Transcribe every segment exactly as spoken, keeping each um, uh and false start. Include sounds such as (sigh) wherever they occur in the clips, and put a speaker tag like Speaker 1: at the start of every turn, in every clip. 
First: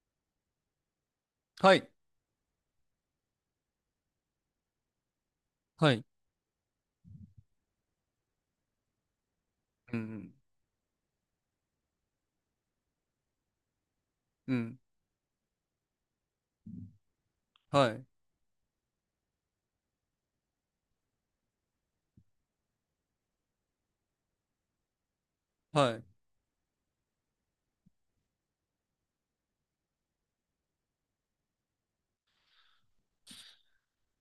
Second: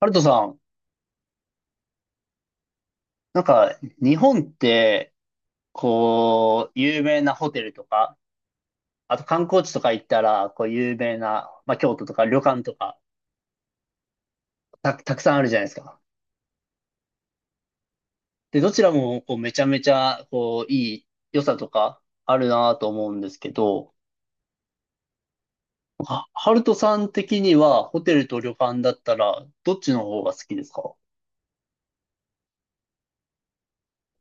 Speaker 1: ハルトさん、
Speaker 2: はい。
Speaker 1: なんか、日本って、
Speaker 2: はい。
Speaker 1: こう、有名なホテルとか、あと観光地とか
Speaker 2: う
Speaker 1: 行った
Speaker 2: ん。
Speaker 1: ら、こう、有名な、まあ、京都とか旅館とか、
Speaker 2: うん。
Speaker 1: た、たくさんあるじゃないですか。
Speaker 2: はい。
Speaker 1: で、どちらも、こう、めちゃめちゃ、こう、いい良さとか、あるなと思うんですけど、
Speaker 2: はい。
Speaker 1: はハルトさん的には、ホテルと旅館だったら、どっちの方が好きですか？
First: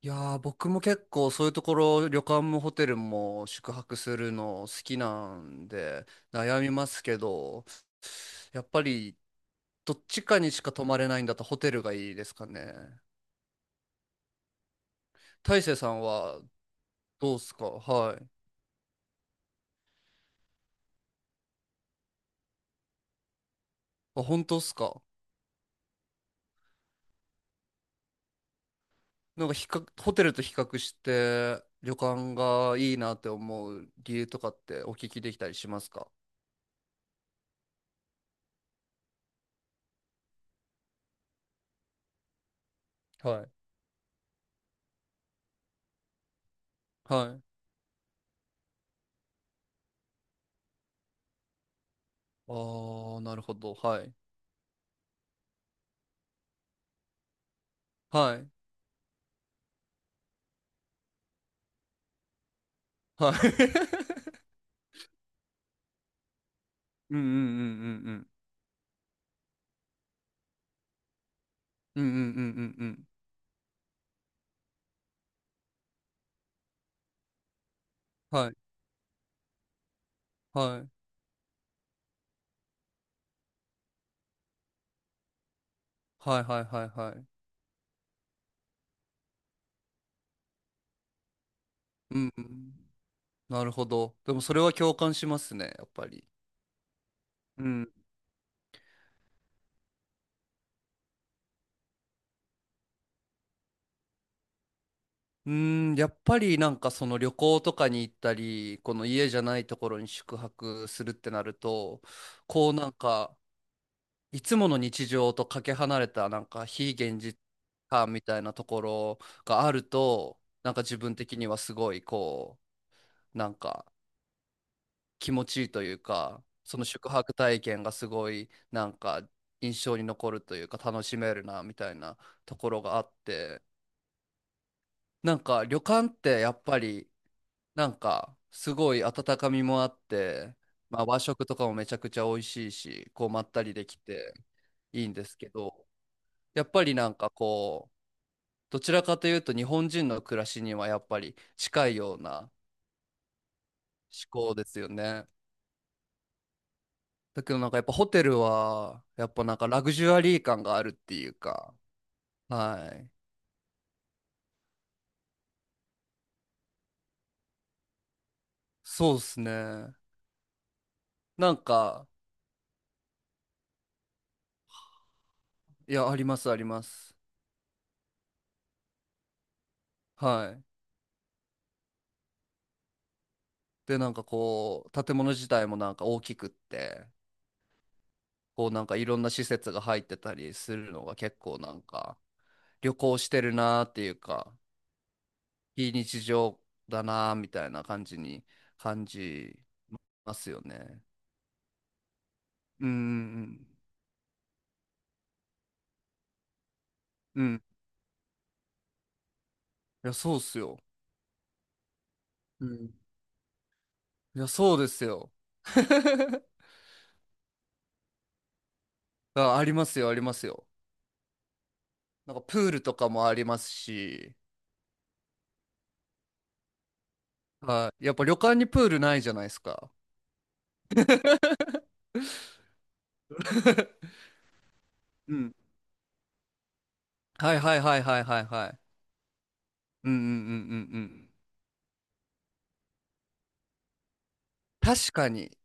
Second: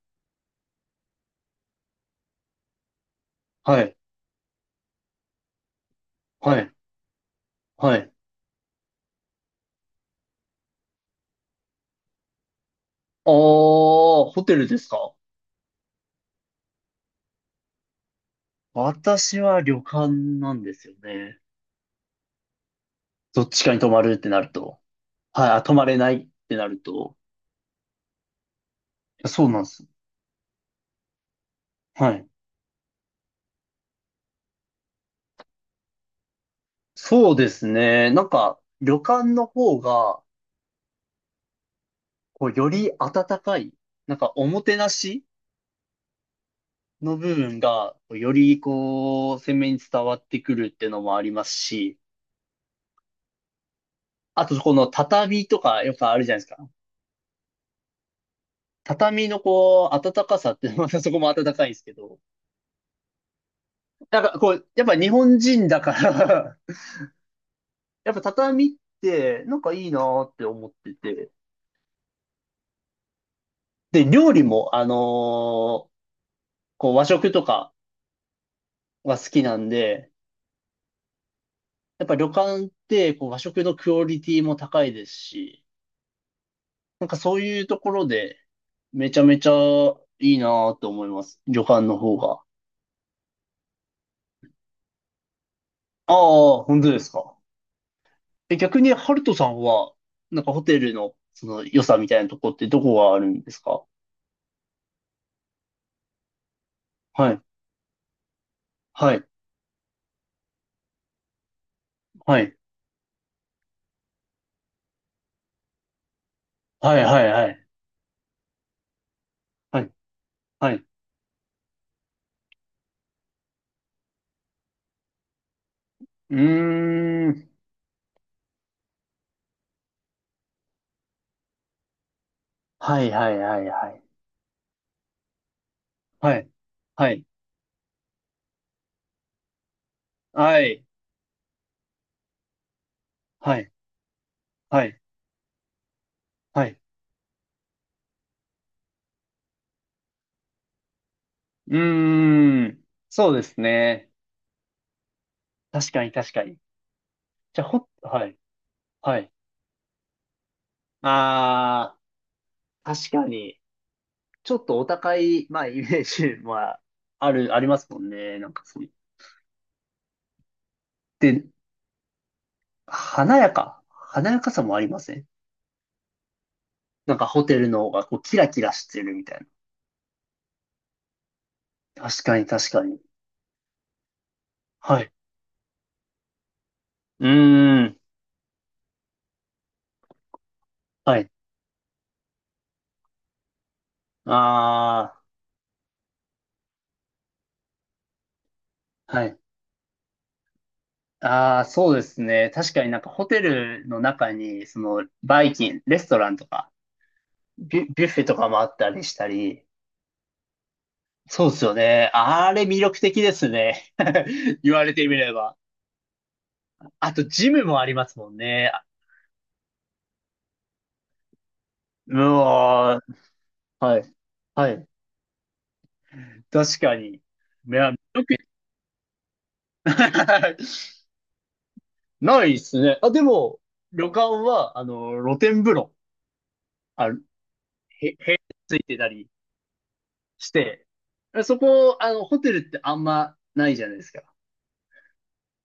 Speaker 2: いやー、僕も結構そういうところ、旅館もホテルも宿
Speaker 1: はい、
Speaker 2: 泊するの好きなんで、
Speaker 1: は
Speaker 2: 悩み
Speaker 1: い、
Speaker 2: ますけど、
Speaker 1: はい。
Speaker 2: やっぱりどっちかにしか泊まれないんだったらホテルがいいですかね。
Speaker 1: あー、ホテルですか？
Speaker 2: 大成さんはどうっすか。はい。
Speaker 1: 私は旅館なんですよね。どっちかに泊まるっ
Speaker 2: あ、
Speaker 1: てな
Speaker 2: 本
Speaker 1: る
Speaker 2: 当っす
Speaker 1: と。
Speaker 2: か？
Speaker 1: はい、あ、泊まれないってなると。そ
Speaker 2: なん
Speaker 1: う
Speaker 2: か
Speaker 1: なん
Speaker 2: 比
Speaker 1: です。
Speaker 2: 較、ホテルと比較して旅
Speaker 1: はい。
Speaker 2: 館がいいなって思う理由とかってお聞きできたりしますか？
Speaker 1: そうですね。なんか、旅館の方が、こう、より温
Speaker 2: はい。
Speaker 1: かい、なんか、おもてなしの
Speaker 2: は
Speaker 1: 部
Speaker 2: い。
Speaker 1: 分が、こうより、こう、鮮明に伝わってくるっていうのもありますし、
Speaker 2: ああ、なるほど。はい。
Speaker 1: あと、この畳とか、よくあるじゃないですか。
Speaker 2: はい。
Speaker 1: 畳の、こう、温かさって、(laughs) またそこも温かいんですけど、
Speaker 2: はい。
Speaker 1: なんか、
Speaker 2: (laughs)
Speaker 1: こう、やっぱ日本人だから
Speaker 2: うんうん
Speaker 1: (laughs) や
Speaker 2: う
Speaker 1: っぱ
Speaker 2: ん
Speaker 1: 畳って、なんかいいなーって思ってて、
Speaker 2: うんうん。うんうんうんうんうん。
Speaker 1: で、料理も、あのーこう和食とか
Speaker 2: はい。
Speaker 1: が好きなんで、
Speaker 2: はい。
Speaker 1: やっぱ旅館ってこう和食のクオリティも高いですし、
Speaker 2: はいはいはい
Speaker 1: なん
Speaker 2: は
Speaker 1: か
Speaker 2: い。
Speaker 1: そういうところで、めちゃめちゃいいなと思います。旅館の方
Speaker 2: うん
Speaker 1: が。
Speaker 2: うん。なるほど。でもそれは共感しますね、やっぱ
Speaker 1: あ
Speaker 2: り。
Speaker 1: あ、本当ですか？
Speaker 2: うん。
Speaker 1: え、逆に、ハルトさんは、なんかホテルの、その良さみたいなとこってどこがあるんですか？
Speaker 2: うーん、やっぱりなんかその
Speaker 1: は
Speaker 2: 旅
Speaker 1: い、
Speaker 2: 行とかに行ったり、この
Speaker 1: はい、
Speaker 2: 家じゃないところに宿泊するってなると、
Speaker 1: はい、
Speaker 2: こうなんか、いつもの日常とかけ離れたなんか非
Speaker 1: はい、
Speaker 2: 現
Speaker 1: はい、
Speaker 2: 実
Speaker 1: はい、
Speaker 2: 感みたいなところがあ
Speaker 1: は
Speaker 2: る
Speaker 1: い、
Speaker 2: と、
Speaker 1: は
Speaker 2: なんか
Speaker 1: い。
Speaker 2: 自分的にはすごいこう、なんか気持ちいいという
Speaker 1: う
Speaker 2: か、その宿
Speaker 1: ー
Speaker 2: 泊
Speaker 1: ん。
Speaker 2: 体験がすごいなんか印象に残るというか楽しめるなみたいなところが
Speaker 1: は
Speaker 2: あ
Speaker 1: い、
Speaker 2: っ
Speaker 1: はい、は
Speaker 2: て、
Speaker 1: い、はい。
Speaker 2: なんか旅館っ
Speaker 1: は
Speaker 2: て
Speaker 1: い、
Speaker 2: やっぱり
Speaker 1: はい。
Speaker 2: なんかすごい温かみもあって、
Speaker 1: はい。
Speaker 2: まあ、和食とかもめちゃくちゃ美味しいし、こうまっ
Speaker 1: は
Speaker 2: た
Speaker 1: い、
Speaker 2: りできて
Speaker 1: はい、
Speaker 2: いいんですけど、や
Speaker 1: は
Speaker 2: っ
Speaker 1: い。
Speaker 2: ぱりなんかこう、どちらかというと日本人の暮らしにはやっぱり
Speaker 1: う
Speaker 2: 近いような思
Speaker 1: ーん。そうですね。
Speaker 2: 考ですよね。
Speaker 1: 確かに、確かに。
Speaker 2: だけど
Speaker 1: じゃ
Speaker 2: な
Speaker 1: あ、
Speaker 2: んかやっ
Speaker 1: ほ、
Speaker 2: ぱホテ
Speaker 1: はい、
Speaker 2: ルは、
Speaker 1: は
Speaker 2: や
Speaker 1: い。
Speaker 2: っぱなんかラグジュアリー感があるっていうか、
Speaker 1: あ
Speaker 2: は
Speaker 1: ー、確
Speaker 2: い。
Speaker 1: かに。ちょっとお高い、まあ、イメージは、ある、ありますもんね。なんかそう。
Speaker 2: そうですね。
Speaker 1: で、
Speaker 2: なんか、
Speaker 1: 華やか。華やかさもありません？
Speaker 2: いや、ありますあります。
Speaker 1: なんかホテルの方が、こう、キラキラしてるみたいな。
Speaker 2: はい。
Speaker 1: 確かに、確かに。
Speaker 2: で、なんかこ
Speaker 1: は
Speaker 2: う、
Speaker 1: い。
Speaker 2: 建物自体もなんか大きくって、
Speaker 1: うーん。
Speaker 2: こうなんかいろんな施設が入ってたりするのが
Speaker 1: はい。
Speaker 2: 結構なんか、旅行してるなーっていうか、
Speaker 1: あ
Speaker 2: 非日常だなーみたいな感じに感
Speaker 1: ー、はい。
Speaker 2: じますよね。
Speaker 1: ああ、そうですね。確か
Speaker 2: うん
Speaker 1: に
Speaker 2: う
Speaker 1: なんかホテ
Speaker 2: ん
Speaker 1: ルの中に、その、バイキン、レストランとか、
Speaker 2: うん。うん。
Speaker 1: ビュ、ビュッフェとかもあったりしたり、
Speaker 2: いや、そうっすよ。
Speaker 1: そうですよね。あれ
Speaker 2: う
Speaker 1: 魅
Speaker 2: ん、
Speaker 1: 力的ですね。
Speaker 2: いや、
Speaker 1: (laughs) 言
Speaker 2: そう
Speaker 1: わ
Speaker 2: で
Speaker 1: れ
Speaker 2: す
Speaker 1: てみ
Speaker 2: よ。
Speaker 1: れば。
Speaker 2: (laughs)
Speaker 1: あと、ジムもありますもんね。
Speaker 2: あ、ありますよ、ありますよ。
Speaker 1: う
Speaker 2: なんかプールと
Speaker 1: わ
Speaker 2: かもあります
Speaker 1: ー、はい。
Speaker 2: し、
Speaker 1: はい。確かに。いや、
Speaker 2: は
Speaker 1: よ
Speaker 2: い。やっぱ
Speaker 1: く、
Speaker 2: 旅館にプールないじゃないですか。
Speaker 1: (laughs) ないですね。あ、でも、旅
Speaker 2: (laughs)
Speaker 1: 館は、あの、
Speaker 2: う
Speaker 1: 露
Speaker 2: ん。
Speaker 1: 天風呂、あ、
Speaker 2: はいはいはい
Speaker 1: へ、へ、
Speaker 2: はいはいは
Speaker 1: つい
Speaker 2: い。
Speaker 1: てたり、
Speaker 2: うんうんうんう
Speaker 1: して、
Speaker 2: んうん。
Speaker 1: そこ、あの、ホテルってあんまないじゃないですか。
Speaker 2: 確かに、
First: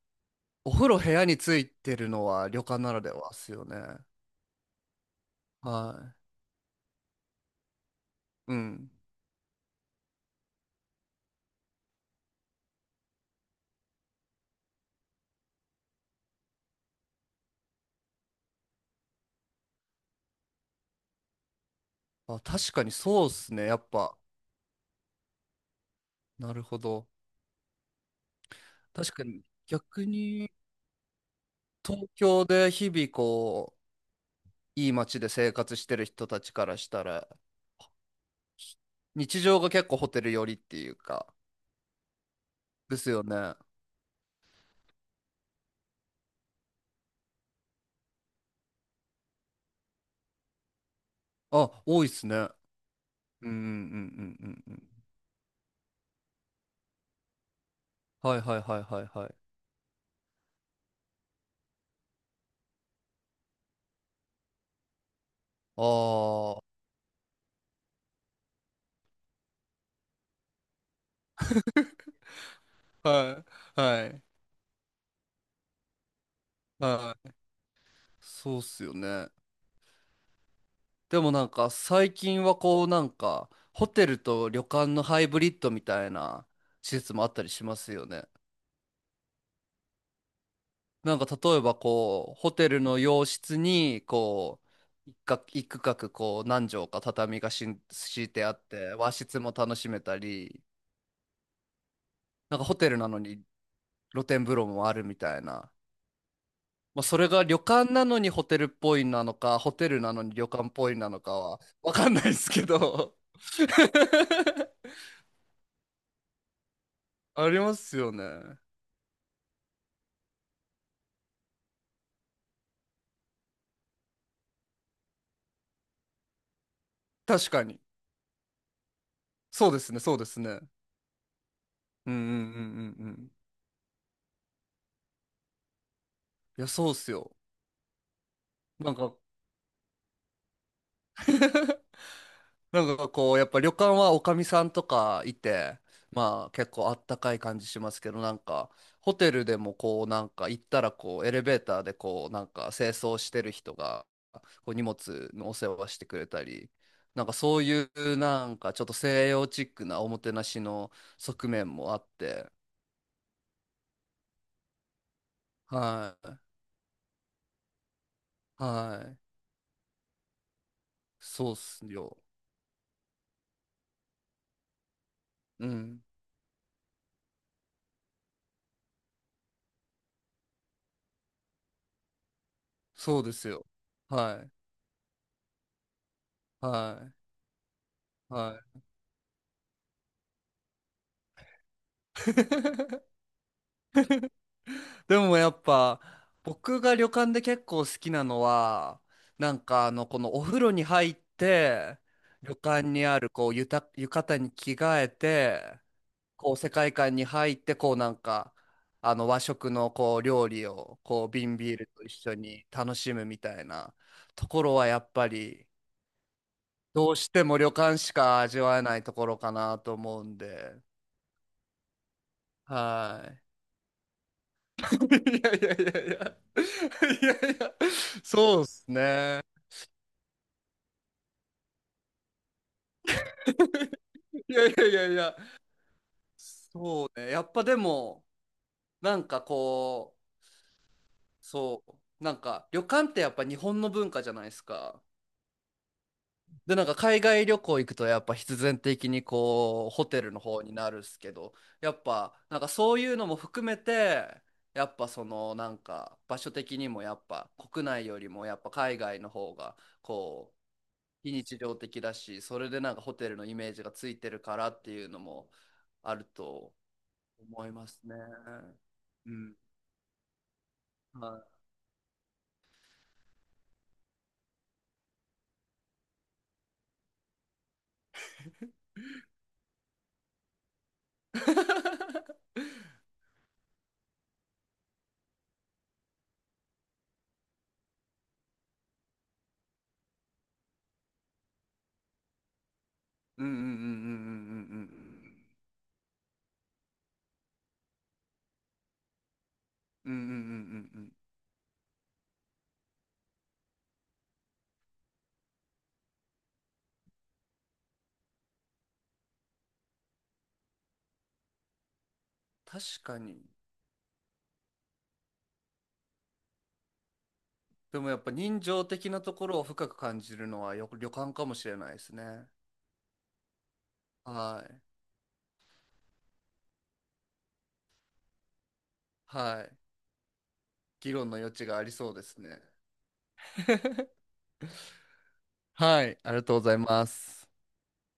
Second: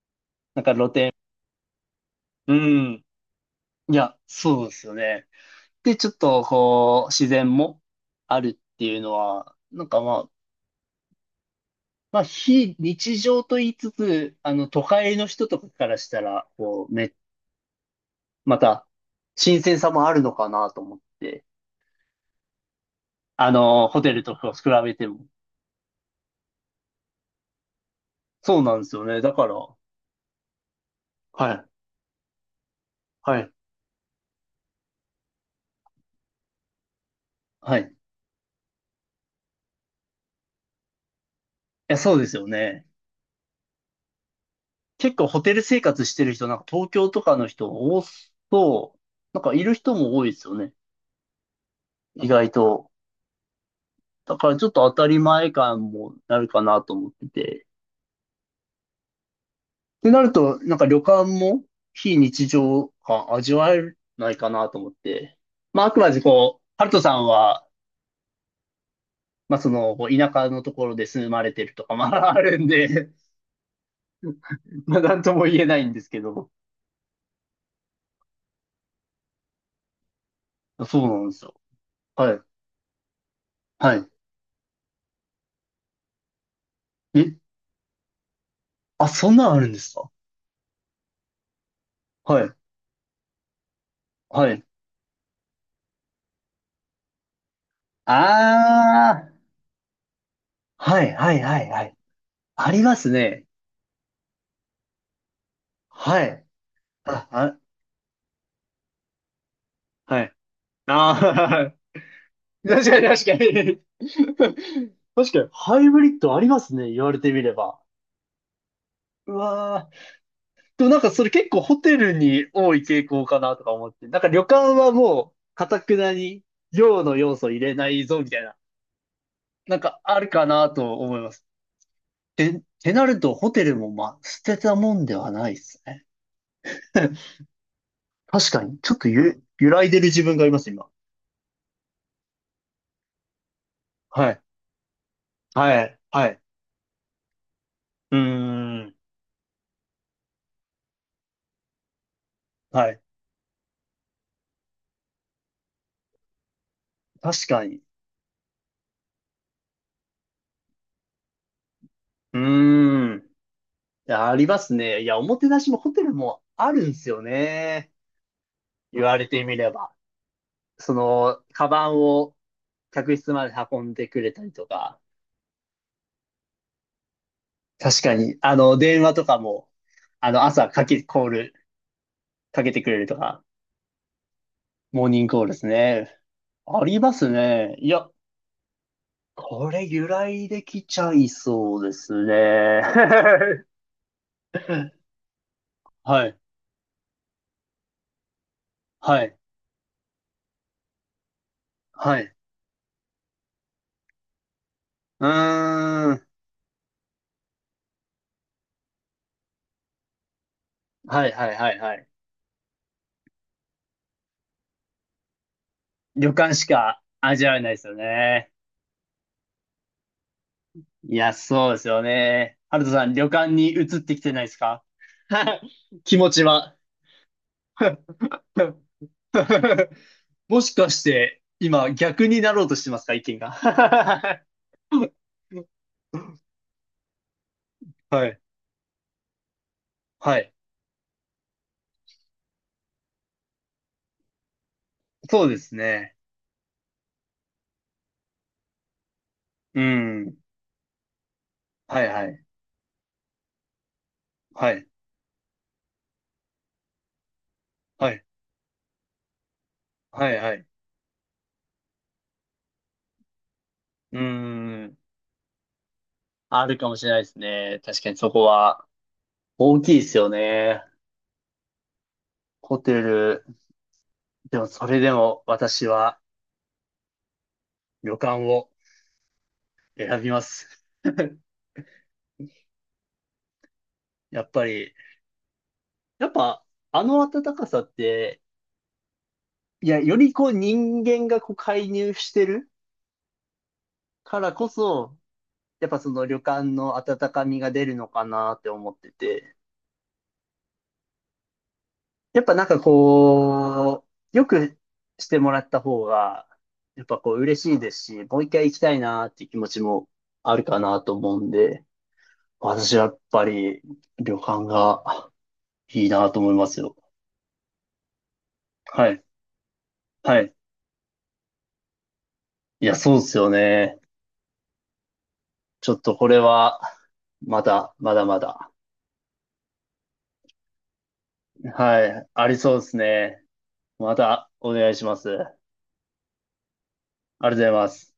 Speaker 1: なん
Speaker 2: お
Speaker 1: か
Speaker 2: 風
Speaker 1: 露
Speaker 2: 呂部
Speaker 1: 店。
Speaker 2: 屋についてるのは
Speaker 1: う
Speaker 2: 旅館な
Speaker 1: ん。
Speaker 2: らではですよね。
Speaker 1: いや、そうですよね。
Speaker 2: は
Speaker 1: で、ちょっと、こう、自然もある
Speaker 2: い。う
Speaker 1: って
Speaker 2: ん。
Speaker 1: いうのは、なんかまあ、まあ、非日常と言いつつ、あの、都会の人とかからしたら、こう、め、また、新鮮さもあるのかなと思って、
Speaker 2: あ、確かにそうっ
Speaker 1: あ
Speaker 2: すね、や
Speaker 1: の、
Speaker 2: っ
Speaker 1: ホテ
Speaker 2: ぱ。
Speaker 1: ルとかを比べても。
Speaker 2: なるほど。
Speaker 1: そうなんですよ
Speaker 2: 確
Speaker 1: ね。
Speaker 2: か
Speaker 1: だ
Speaker 2: に、
Speaker 1: から、は
Speaker 2: 逆に、
Speaker 1: い、
Speaker 2: 東京で日々
Speaker 1: はい、
Speaker 2: こう、いい街で生活してる人たちからしたら、
Speaker 1: はい。い
Speaker 2: 日常が結構ホテル寄りっていうか、
Speaker 1: や、そうですよね。
Speaker 2: ですよね。あ、
Speaker 1: 結構ホテル生活してる人、なんか東京とかの人多そう。なんかいる人も多いですよね。
Speaker 2: 多いっす
Speaker 1: 意
Speaker 2: ね。
Speaker 1: 外と。
Speaker 2: うんうんうんうん
Speaker 1: だか
Speaker 2: う
Speaker 1: らち
Speaker 2: ん
Speaker 1: ょ
Speaker 2: う
Speaker 1: っ
Speaker 2: ん。
Speaker 1: と当たり前感もなるかなと思ってて。
Speaker 2: はいはいはいはいはい。
Speaker 1: ってなると、なんか旅館も非日常感味わえないかなと思って。ま
Speaker 2: あ
Speaker 1: ああくまで
Speaker 2: あ、
Speaker 1: こう、
Speaker 2: は
Speaker 1: ハルトさんは、まあその、こう田舎のところで住まれてるとか、まああるんで、
Speaker 2: い、はい、
Speaker 1: まあなんとも言えないんですけど。
Speaker 2: はい。そうっすよね。
Speaker 1: そう
Speaker 2: で
Speaker 1: なんで
Speaker 2: も
Speaker 1: す
Speaker 2: なん
Speaker 1: よ。
Speaker 2: か最
Speaker 1: はい。
Speaker 2: 近はこうなんか、ホ
Speaker 1: は
Speaker 2: テ
Speaker 1: い。
Speaker 2: ルと旅館のハイブリッドみたいな施設もあっ
Speaker 1: え、
Speaker 2: たりしますよね。
Speaker 1: あ、そんなんあるんですか？
Speaker 2: なんか例えばこ
Speaker 1: は
Speaker 2: う、
Speaker 1: い。
Speaker 2: ホテルの洋室に
Speaker 1: は
Speaker 2: こ
Speaker 1: い。
Speaker 2: う、一角一区画こう何畳か畳がしん敷いてあって和
Speaker 1: ああ、
Speaker 2: 室も楽しめたり
Speaker 1: はいはいはいはい。
Speaker 2: なんか
Speaker 1: あ
Speaker 2: ホ
Speaker 1: り
Speaker 2: テ
Speaker 1: ま
Speaker 2: ルな
Speaker 1: す
Speaker 2: のに
Speaker 1: ね。
Speaker 2: 露天風呂もあるみたいな。
Speaker 1: はい。
Speaker 2: まあ、そ
Speaker 1: あ、
Speaker 2: れが旅
Speaker 1: あ、
Speaker 2: 館なのにホテルっぽいなのか、ホテルな
Speaker 1: は
Speaker 2: の
Speaker 1: い。
Speaker 2: に旅館っぽいなのかは
Speaker 1: ああ、
Speaker 2: わかんないですけ
Speaker 1: (laughs) 確かに
Speaker 2: ど。
Speaker 1: 確かに。(laughs)
Speaker 2: (laughs)
Speaker 1: 確かに、ハイブリッドありますね。言われてみ
Speaker 2: あ
Speaker 1: れ
Speaker 2: りま
Speaker 1: ば。
Speaker 2: すよね。
Speaker 1: うわー。でもなんかそれ結構ホテルに多い傾向かなとか思って。なんか旅館はもう、かたくなに、量の要
Speaker 2: 確
Speaker 1: 素入
Speaker 2: か
Speaker 1: れ
Speaker 2: に。
Speaker 1: ないぞみたいな。
Speaker 2: そう
Speaker 1: な
Speaker 2: で
Speaker 1: ん
Speaker 2: す
Speaker 1: か
Speaker 2: ね、そ
Speaker 1: あ
Speaker 2: うで
Speaker 1: る
Speaker 2: す
Speaker 1: か
Speaker 2: ね。
Speaker 1: なと思います。
Speaker 2: うんうんう
Speaker 1: て、て
Speaker 2: ん
Speaker 1: な
Speaker 2: うんう
Speaker 1: る
Speaker 2: ん。
Speaker 1: と、ホテルもまあ、捨てたもんではないですね。
Speaker 2: いや、そうっすよ。
Speaker 1: (laughs) 確かに、
Speaker 2: な
Speaker 1: ちょ
Speaker 2: ん
Speaker 1: っと
Speaker 2: か
Speaker 1: ゆ、揺らいでる自分がいます、今。
Speaker 2: (laughs) なんかこう、やっぱ旅館はお
Speaker 1: は
Speaker 2: か
Speaker 1: い。
Speaker 2: みさんとかいて、
Speaker 1: はい。はい。
Speaker 2: まあ結構あったかい感じしますけ
Speaker 1: う
Speaker 2: ど、なんか
Speaker 1: ーん。
Speaker 2: ホテルでもこうなんか行ったらこうエレベーターでこうなんか
Speaker 1: は
Speaker 2: 清
Speaker 1: い。
Speaker 2: 掃してる人がこう荷物のお世話してくれたり、なんか
Speaker 1: 確
Speaker 2: そう
Speaker 1: かに。
Speaker 2: いうなんかちょっと西洋チックなおもてなしの側面もあっ
Speaker 1: う
Speaker 2: て、
Speaker 1: ーん。いや、ありますね。いや、おもてなしもホテル
Speaker 2: はい、
Speaker 1: もあるんですよね。言
Speaker 2: は
Speaker 1: わ
Speaker 2: い、
Speaker 1: れてみれば。その、
Speaker 2: そうっ
Speaker 1: カバ
Speaker 2: す
Speaker 1: ン
Speaker 2: よ。
Speaker 1: を客室まで運んでくれたりとか。
Speaker 2: うん、
Speaker 1: 確かに。あの、電話とかも、あの、朝かけ、コール、かけてくれると
Speaker 2: そうで
Speaker 1: か、
Speaker 2: すよ。はい、
Speaker 1: モーニングコールですね。あり
Speaker 2: は
Speaker 1: ますね。いや、
Speaker 2: い、はい。
Speaker 1: これ由来できちゃいそうですね。
Speaker 2: (laughs)
Speaker 1: (laughs)
Speaker 2: でもやっぱ
Speaker 1: はい。
Speaker 2: 僕が旅館で結構好きなのは
Speaker 1: はい。
Speaker 2: なんかあのこのお風呂に入って
Speaker 1: はい。
Speaker 2: 旅館にあるこうゆた浴衣に着替え
Speaker 1: う
Speaker 2: て
Speaker 1: ーん。
Speaker 2: こう世界観に入ってこうなんかあの和食のこう料理をこ
Speaker 1: は
Speaker 2: う
Speaker 1: いはい
Speaker 2: 瓶
Speaker 1: は
Speaker 2: ビー
Speaker 1: い
Speaker 2: ル
Speaker 1: は
Speaker 2: と
Speaker 1: い。
Speaker 2: 一緒に楽しむみたいなところはやっぱり
Speaker 1: 旅館しか
Speaker 2: どうして
Speaker 1: 味わ
Speaker 2: も
Speaker 1: えな
Speaker 2: 旅
Speaker 1: いですよ
Speaker 2: 館しか
Speaker 1: ね。
Speaker 2: 味わえないところかなと思うんで、
Speaker 1: いや、そうですよね。ハルトさん、旅
Speaker 2: はい。
Speaker 1: 館に移ってきてないですか？
Speaker 2: いやいやいや
Speaker 1: (laughs)
Speaker 2: いや。
Speaker 1: 気持ちは。
Speaker 2: いやいや、そうっす
Speaker 1: (laughs)
Speaker 2: ね。
Speaker 1: もしかして、今、逆になろうとしてますか？意見が。(laughs)
Speaker 2: いやいやいやいや、そうね。やっぱでも、
Speaker 1: はい。
Speaker 2: なんかこ
Speaker 1: は
Speaker 2: う、
Speaker 1: い。
Speaker 2: そう、なんか旅館ってやっぱ日本の文化じゃないですか。
Speaker 1: そうですね。
Speaker 2: で、なんか海外旅行行くとやっぱ必然的に
Speaker 1: う
Speaker 2: こう、ホテル
Speaker 1: ん。
Speaker 2: の方になるっすけど、や
Speaker 1: は
Speaker 2: っ
Speaker 1: いは
Speaker 2: ぱ
Speaker 1: い。
Speaker 2: なんかそういうのも含めて、
Speaker 1: は
Speaker 2: や
Speaker 1: い。
Speaker 2: っぱそのなんか場所的にもやっぱ国内
Speaker 1: は
Speaker 2: よ
Speaker 1: い。
Speaker 2: りもやっぱ海外の方が
Speaker 1: はい
Speaker 2: こ
Speaker 1: は
Speaker 2: う、
Speaker 1: い。
Speaker 2: 非日常的だし、それでなんかホテルのイメージがつ
Speaker 1: う
Speaker 2: いてるからって
Speaker 1: ん。
Speaker 2: いうのもある
Speaker 1: あ
Speaker 2: と
Speaker 1: るかもしれないです
Speaker 2: 思い
Speaker 1: ね。
Speaker 2: ます
Speaker 1: 確か
Speaker 2: ね。
Speaker 1: にそこは
Speaker 2: うん。
Speaker 1: 大きいですよね。
Speaker 2: はい。
Speaker 1: ホテル、でもそれでも私は旅館を選びます。(laughs)
Speaker 2: (laughs)
Speaker 1: やっぱり、やっぱあの暖かさって、いや、よりこう人間がこう介入してる
Speaker 2: うんうんう
Speaker 1: か
Speaker 2: ん
Speaker 1: らこそ、やっぱその旅館の温かみが出るのかなって思ってて、
Speaker 2: うんうんうんうんうんうんうんうんうん。
Speaker 1: やっぱなんかこう、よくしてもらった方が、やっぱこう嬉しいですし、もう一回行きたいなっていう気持ちもあるかなと思うんで、
Speaker 2: 確
Speaker 1: 私はや
Speaker 2: か
Speaker 1: っ
Speaker 2: に。
Speaker 1: ぱり旅館がいいなと思いますよ。
Speaker 2: でもやっぱ人情
Speaker 1: は
Speaker 2: 的な
Speaker 1: い。
Speaker 2: ところを深く感じ
Speaker 1: は
Speaker 2: る
Speaker 1: い。
Speaker 2: のはよ旅館かもしれないですね。
Speaker 1: いや、そうですよね。
Speaker 2: はい。
Speaker 1: ちょっとこれは、まだ、まだまだ。
Speaker 2: はい。議論の余地があり
Speaker 1: は
Speaker 2: そうで
Speaker 1: い。
Speaker 2: す
Speaker 1: あり
Speaker 2: ね。
Speaker 1: そうですね。
Speaker 2: (laughs)
Speaker 1: またお願いします。あり
Speaker 2: はい。ありがとうございます。
Speaker 1: がとうございます。